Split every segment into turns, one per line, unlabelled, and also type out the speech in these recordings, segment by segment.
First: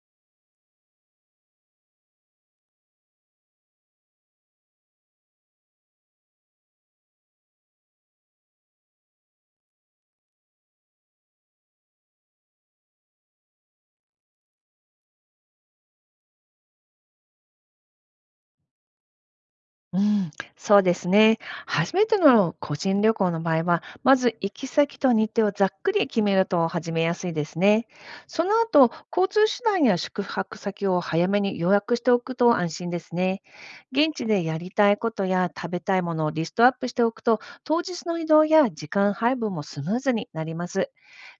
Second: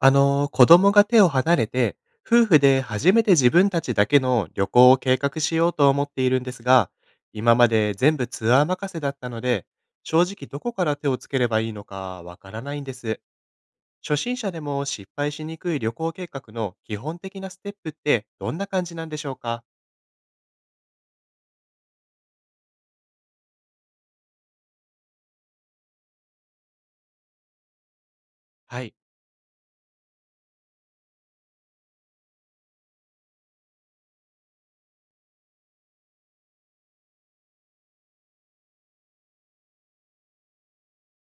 子供が手を離れて、夫婦で初めて自分たちだけの旅行を計画しようと思っているんですが、今まで全部ツアー任せだったので、正直どこから手をつければいいのかわからないんです。初心者でも失敗しにくい旅行計画の基本的なステップってどんな感じなんでしょうか？
うん、そうですね。初めての個人旅行の場合は、まず行き先と日程をざっくり決めると始めやすいですね。その
は
後、
い。
交通手段や宿泊先を早めに予約しておくと安心ですね。現地でやりたいことや食べたいものをリストアップしておくと、当日の移動や時間配分もスムーズになります。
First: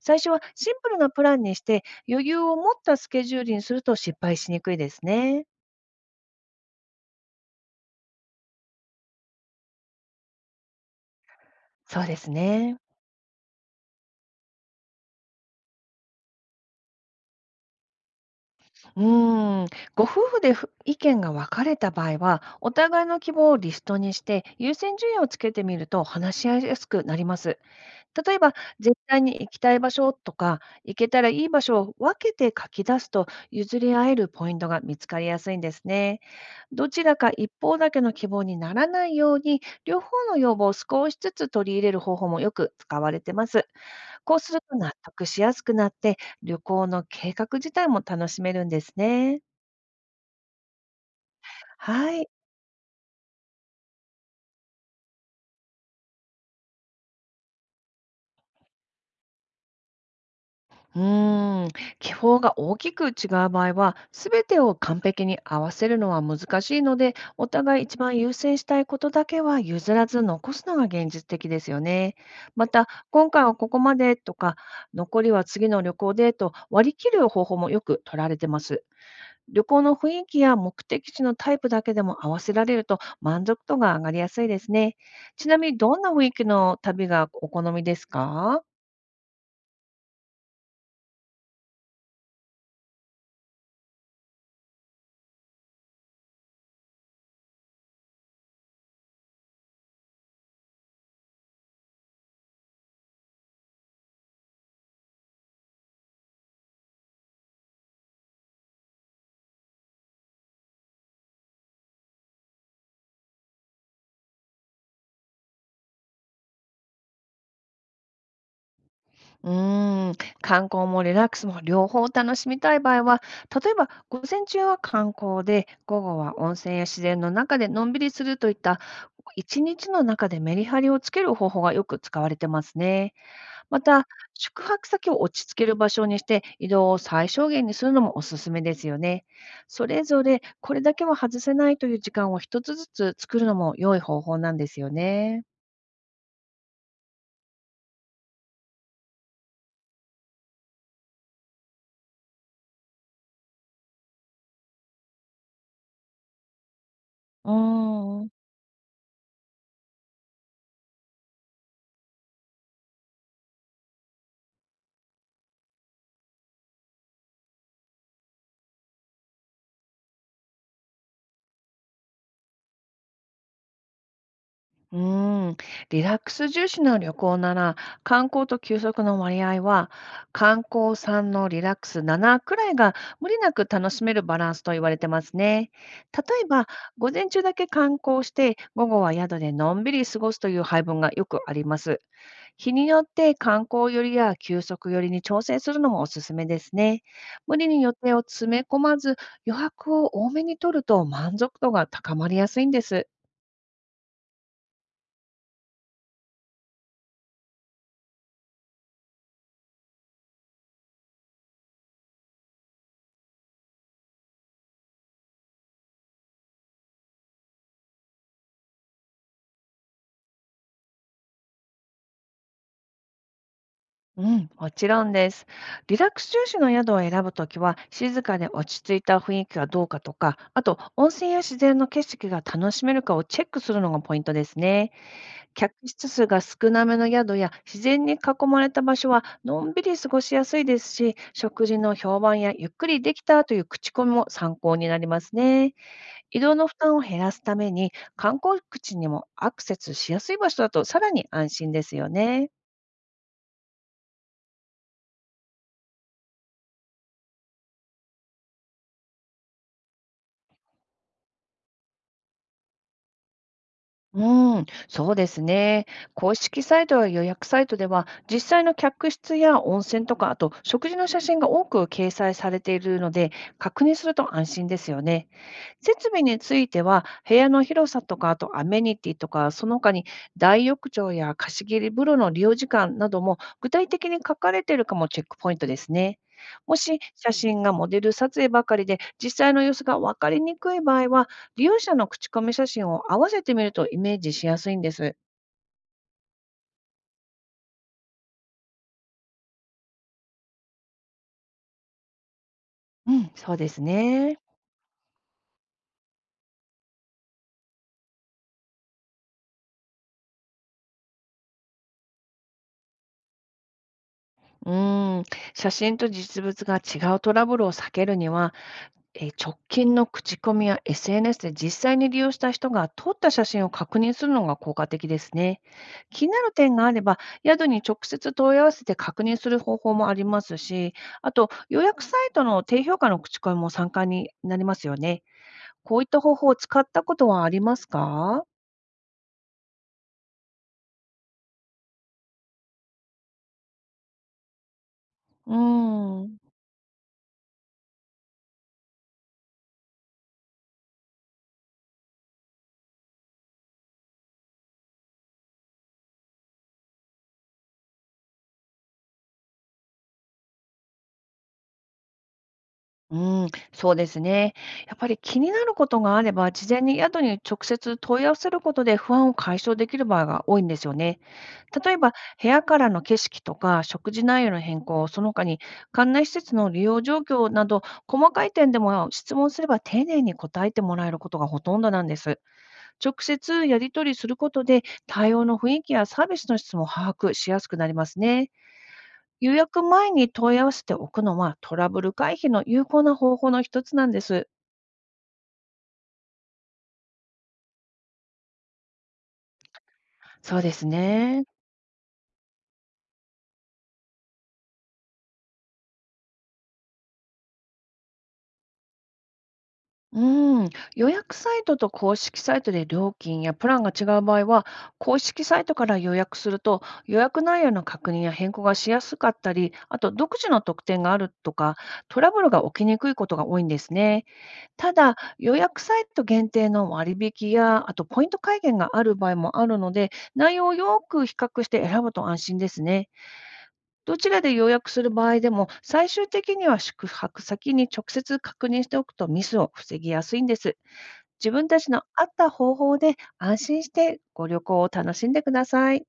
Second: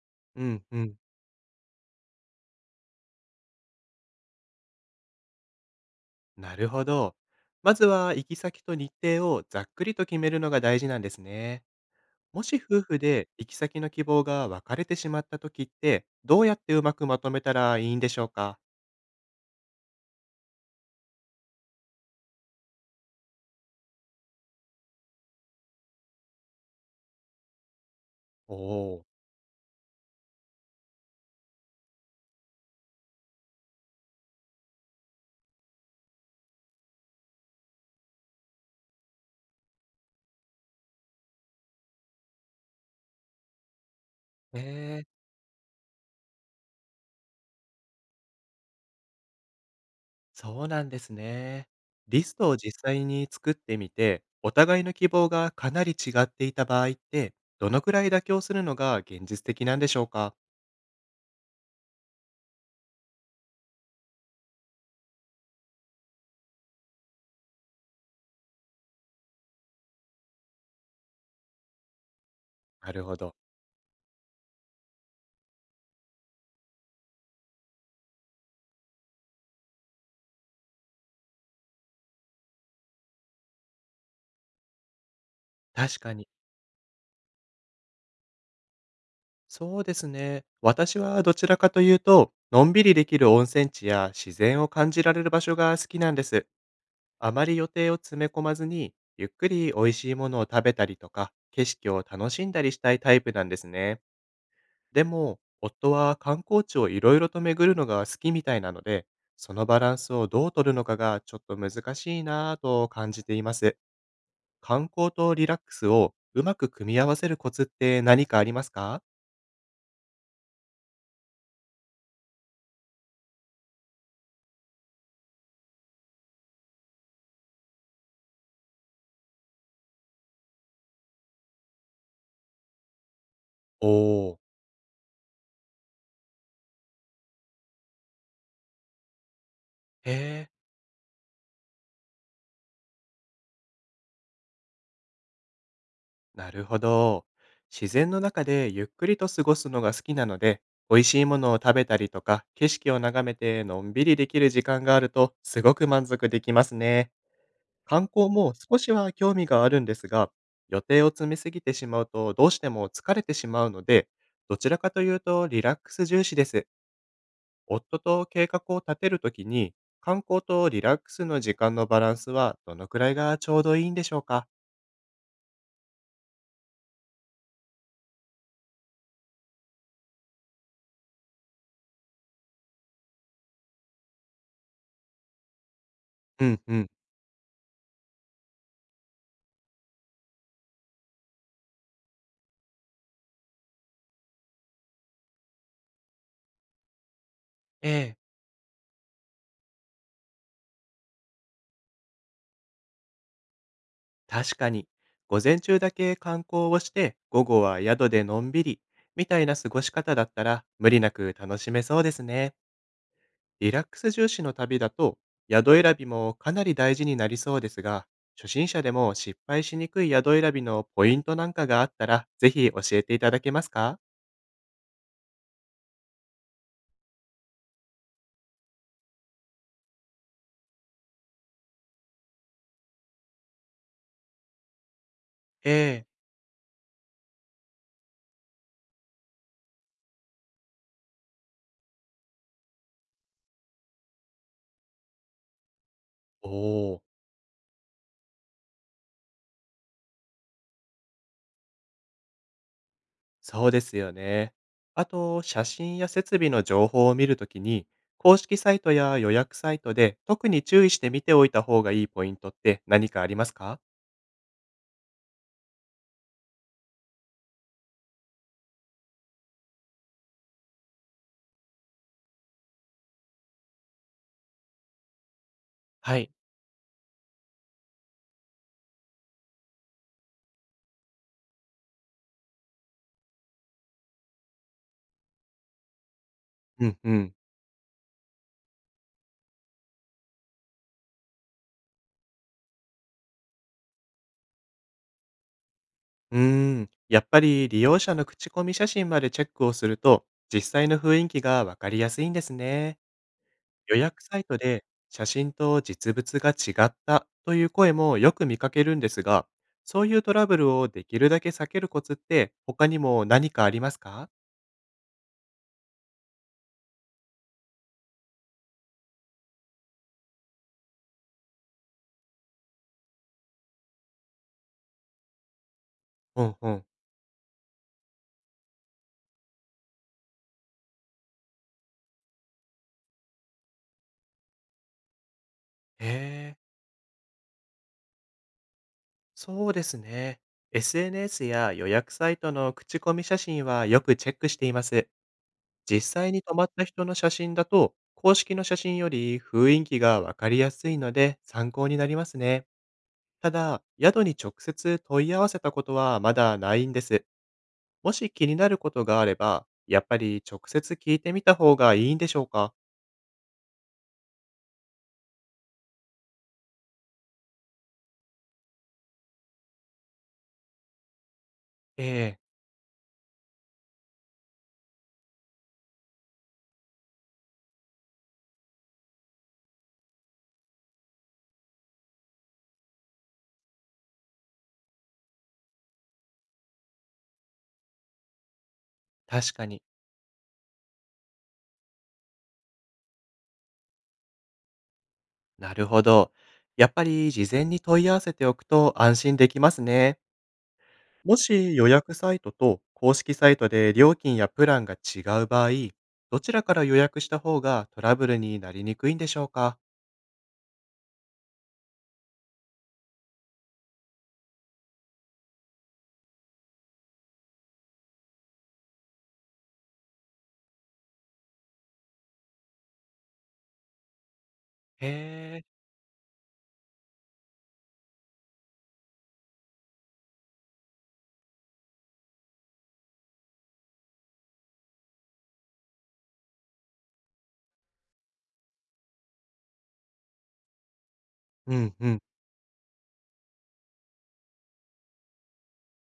最初は
うん、
シン
う
プ
ん。
ルなプランにして、余裕を持ったスケジュールにすると失敗しにくいですね。
なるほど。まずは行き先と日程をざっくりと決めるのが大事なんですね。
そうです
もし
ね。
夫婦で行き先の希望が分かれてしまった時って、どうやってうまくまとめたらいいんでしょうか？
うーん、ご夫婦で意見が分かれた場合は、お互いの希望をリストにして、優先順位をつけてみると話し合いやすくなります。例えば、
お
絶
おー、
対に行きたい場所とか、行けたらいい場所を分けて書き出すと、譲り合えるポイントが見つかりやすいんですね。どちらか一方だけの希望にならないように、両方の要望を少しずつ取り入れる方法もよく使われてます。こうす
へ
ると納
え、
得しやすくなって、旅行の計画自体も楽しめるんですね。
そうなんですね。
は
リ
い。
ストを実際に作ってみて、お互いの希望がかなり違っていた場合って、どのくらい妥協するのが現実的なんでしょうか？
うーん、気泡が大きく違う場合は、すべてを完璧に合わせるのは難しいので、お互い一番優先したいことだけは譲らず残すのが現実的ですよね。また、
なるほ
今
ど。
回はここまでとか、残りは次の旅行でと割り切る方法もよく取られてます。旅行の雰囲気や目的地のタイプだけでも合わせられると満足度が上がりやすいですね。ちなみにど
確
んな
か
雰
に。
囲気の旅がお好みですか？
そうですね。私はどちらかというと、のんびりできる温泉地や自然を感じられる場所が好きなんです。あまり予定を詰め込まずに、ゆっくり美味しいものを食べたりとか、景色を楽しんだりしたいタイプなんですね。でも、夫は観光地をいろいろと巡るのが好きみたいなので、そのバランスをどう取るのかがちょっと難しいなぁと感じています。観光とリラックスをうまく組み合わせるコツって何かありますか？
うーん、観光もリラックスも両方楽しみたい場合は、例えば午前中は観光で、午後は温泉や自然の中でのんびりするといった、一日の中でメリハリをつける方法がよく使われてますね。また、
おー。
宿泊先を落ち着ける場所にして、移動を最小限にするのもおすすめですよね。それぞれ、
へー。
これだけは外せないという時間を一つずつ作るのも良い方法なんですよね。
なるほど。自然の中でゆっくりと過ごすのが好きなので、美味しいものを食べたりとか、景色を眺めてのんびりできる時間があると、すごく満足できますね。
う
観
ー
光
ん。
も少しは興味があるんですが、予定を詰めすぎてしまうと、どうしても疲れてしまうので、どちらかというとリラックス重視です。夫と計画を立てるときに、観光とリラックスの時間のバランスはどのくらいがちょうどいいんでしょうか？
うーん、リラックス重視の旅行なら、観光と休息の割合は、観光3のリラックス7くらいが無理なく楽しめるバランスと言われてますね。例
う
え
ん
ば、
うん。
午前中だけ観光して、午後は宿でのんびり過ごすという配分がよくあります。日によって観光寄りや休息寄りに調整するのもおすすめですね。無理に
え
予定
え。
を詰め込まず、余白を多めに取ると満足度が高まりやすいんです。
確かに、午前中だけ観光をして、午後は宿でのんびり、みたいな過ごし方だったら、無理なく楽しめそうですね。リラックス重視の旅だと、宿選びもかなり大事になりそうですが、初心者でも失敗しにくい宿選びのポイントなんかがあったら、ぜひ教えていただけますか？
うん、もちろんです。リラックス重視の宿を選ぶときは、静かで落ち着いた雰囲気がどうかとか、あと温泉や自然の景色が楽しめるかをチェックするのがポイントですね。
え
客
え。
室数が少なめの宿や自然に囲まれた場所は、のんびり過ごしやすいですし、食事の評判やゆっくりできたという口コミも参考になりますね。移
お
動の負担
お
を
ー、
減らすために、観光口にもアクセスしやすい場所だとさらに安心ですよね。
そうですよね。あと、写真や設備の情報を見るときに、公式サイトや予約サイトで特に注意して見ておいた方がいいポイントって何かありますか？
うん、そうですね。公式サイトや予約サイトでは、実際の客室や温泉とか、あと食事の写真が多く掲載されているので、確認すると安心ですよね。設
は
備
い。
については、部屋の広さとか、あとアメニティとか、その他に大浴場や貸し切り風呂の利用時間なども具体的に書かれているかもチェックポイントですね。も
うん
し
う
写
ん。
真がモデル撮影ばかりで実際の様子が分かりにくい場合は、利用者の口コミ写真を合わせてみるとイメージしやすいんです。
うーん。やっぱり利用者の口コミ写真までチェックをすると、実際の雰囲気がわかりやすいんですね。
うん、そうです
予約サ
ね。
イトで写真と実物が違ったという声もよく見かけるんですが、そういうトラブルをできるだけ避けるコツって他にも何かありますか？
うん、写真と実物が違うトラブルを避けるには、直近の口コミや SNS で実際に利用した人が撮った写真を確認するのが効果的ですね。気にな
う
る
んう
点が
ん。
あれば、宿に直接問い合わせて確認する方法もありますし、あと予約サイトの低評価の口コミも参加になりますよね。こうい
へ
った方法を
え、
使ったことはありますか？
そうですね。SNS や予約サイトの口コミ写真はよくチェックしています。
う
実
ー
際
ん。
に泊まった人の写真だと、公式の写真より雰囲気がわかりやすいので参考になりますね。ただ、宿に直接問い合わせたことはまだないんです。もし気になることがあれば、やっぱり直接聞いてみた方がいいんでしょうか？
うん、そうですね。やっぱり気になることがあれば、事前に宿に直接問い合わせることで不安を解消できる場合が多いんですよね。例え
え
ば、
え、
部屋からの景色とか食事内容の変更、その他に館内施設の利用状況など、細かい点でも質問すれば丁寧に答えてもらえることがほとんどなんです。直接やり取りすることで、対応の雰囲気やサービスの質も把握しやすくなりますね。
確
予
かに、
約前に問い合わせておくのは、トラブル回避の有効な方法の一つなんです。
なるほど。やっぱり事前に問い合わせておくと安心できますね。
そうです
も
ね。
し予約サイトと公式サイトで料金やプランが違う場合、どちらから予約した方がトラブルになりにくいんでしょうか？
うん、予約サイトと公式サイトで料金やプランが違う場合は、公式サイトから予約すると、予約内容の確認や変更がしやすかったり、あと独自の特典があるとか、トラブルが起きにくいことが多いんですね。ただ、予
へえ、
約サイト限定の割引や、あとポイント還元がある場合もあるので、内容をよく比較して選ぶと安心ですね。どちらで予約する場合でも、最終的には宿泊先に直接確認しておくとミスを防ぎやすいんです。自分
う
たち
ん
の
うん。
合った方法で安心してご旅行を楽しんでください。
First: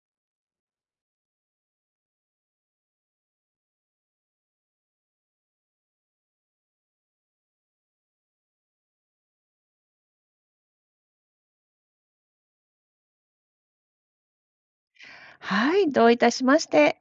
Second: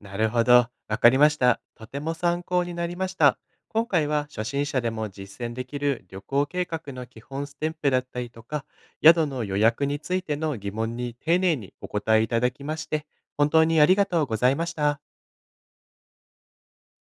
なるほど。わかりました。とても参考になりました。今回は初心者でも実践できる旅行計画の基本ステンプだったりとか、宿の予約についての疑問に丁寧にお答えいただきまして、本当にありがとうございました。
はい、どういたしまして。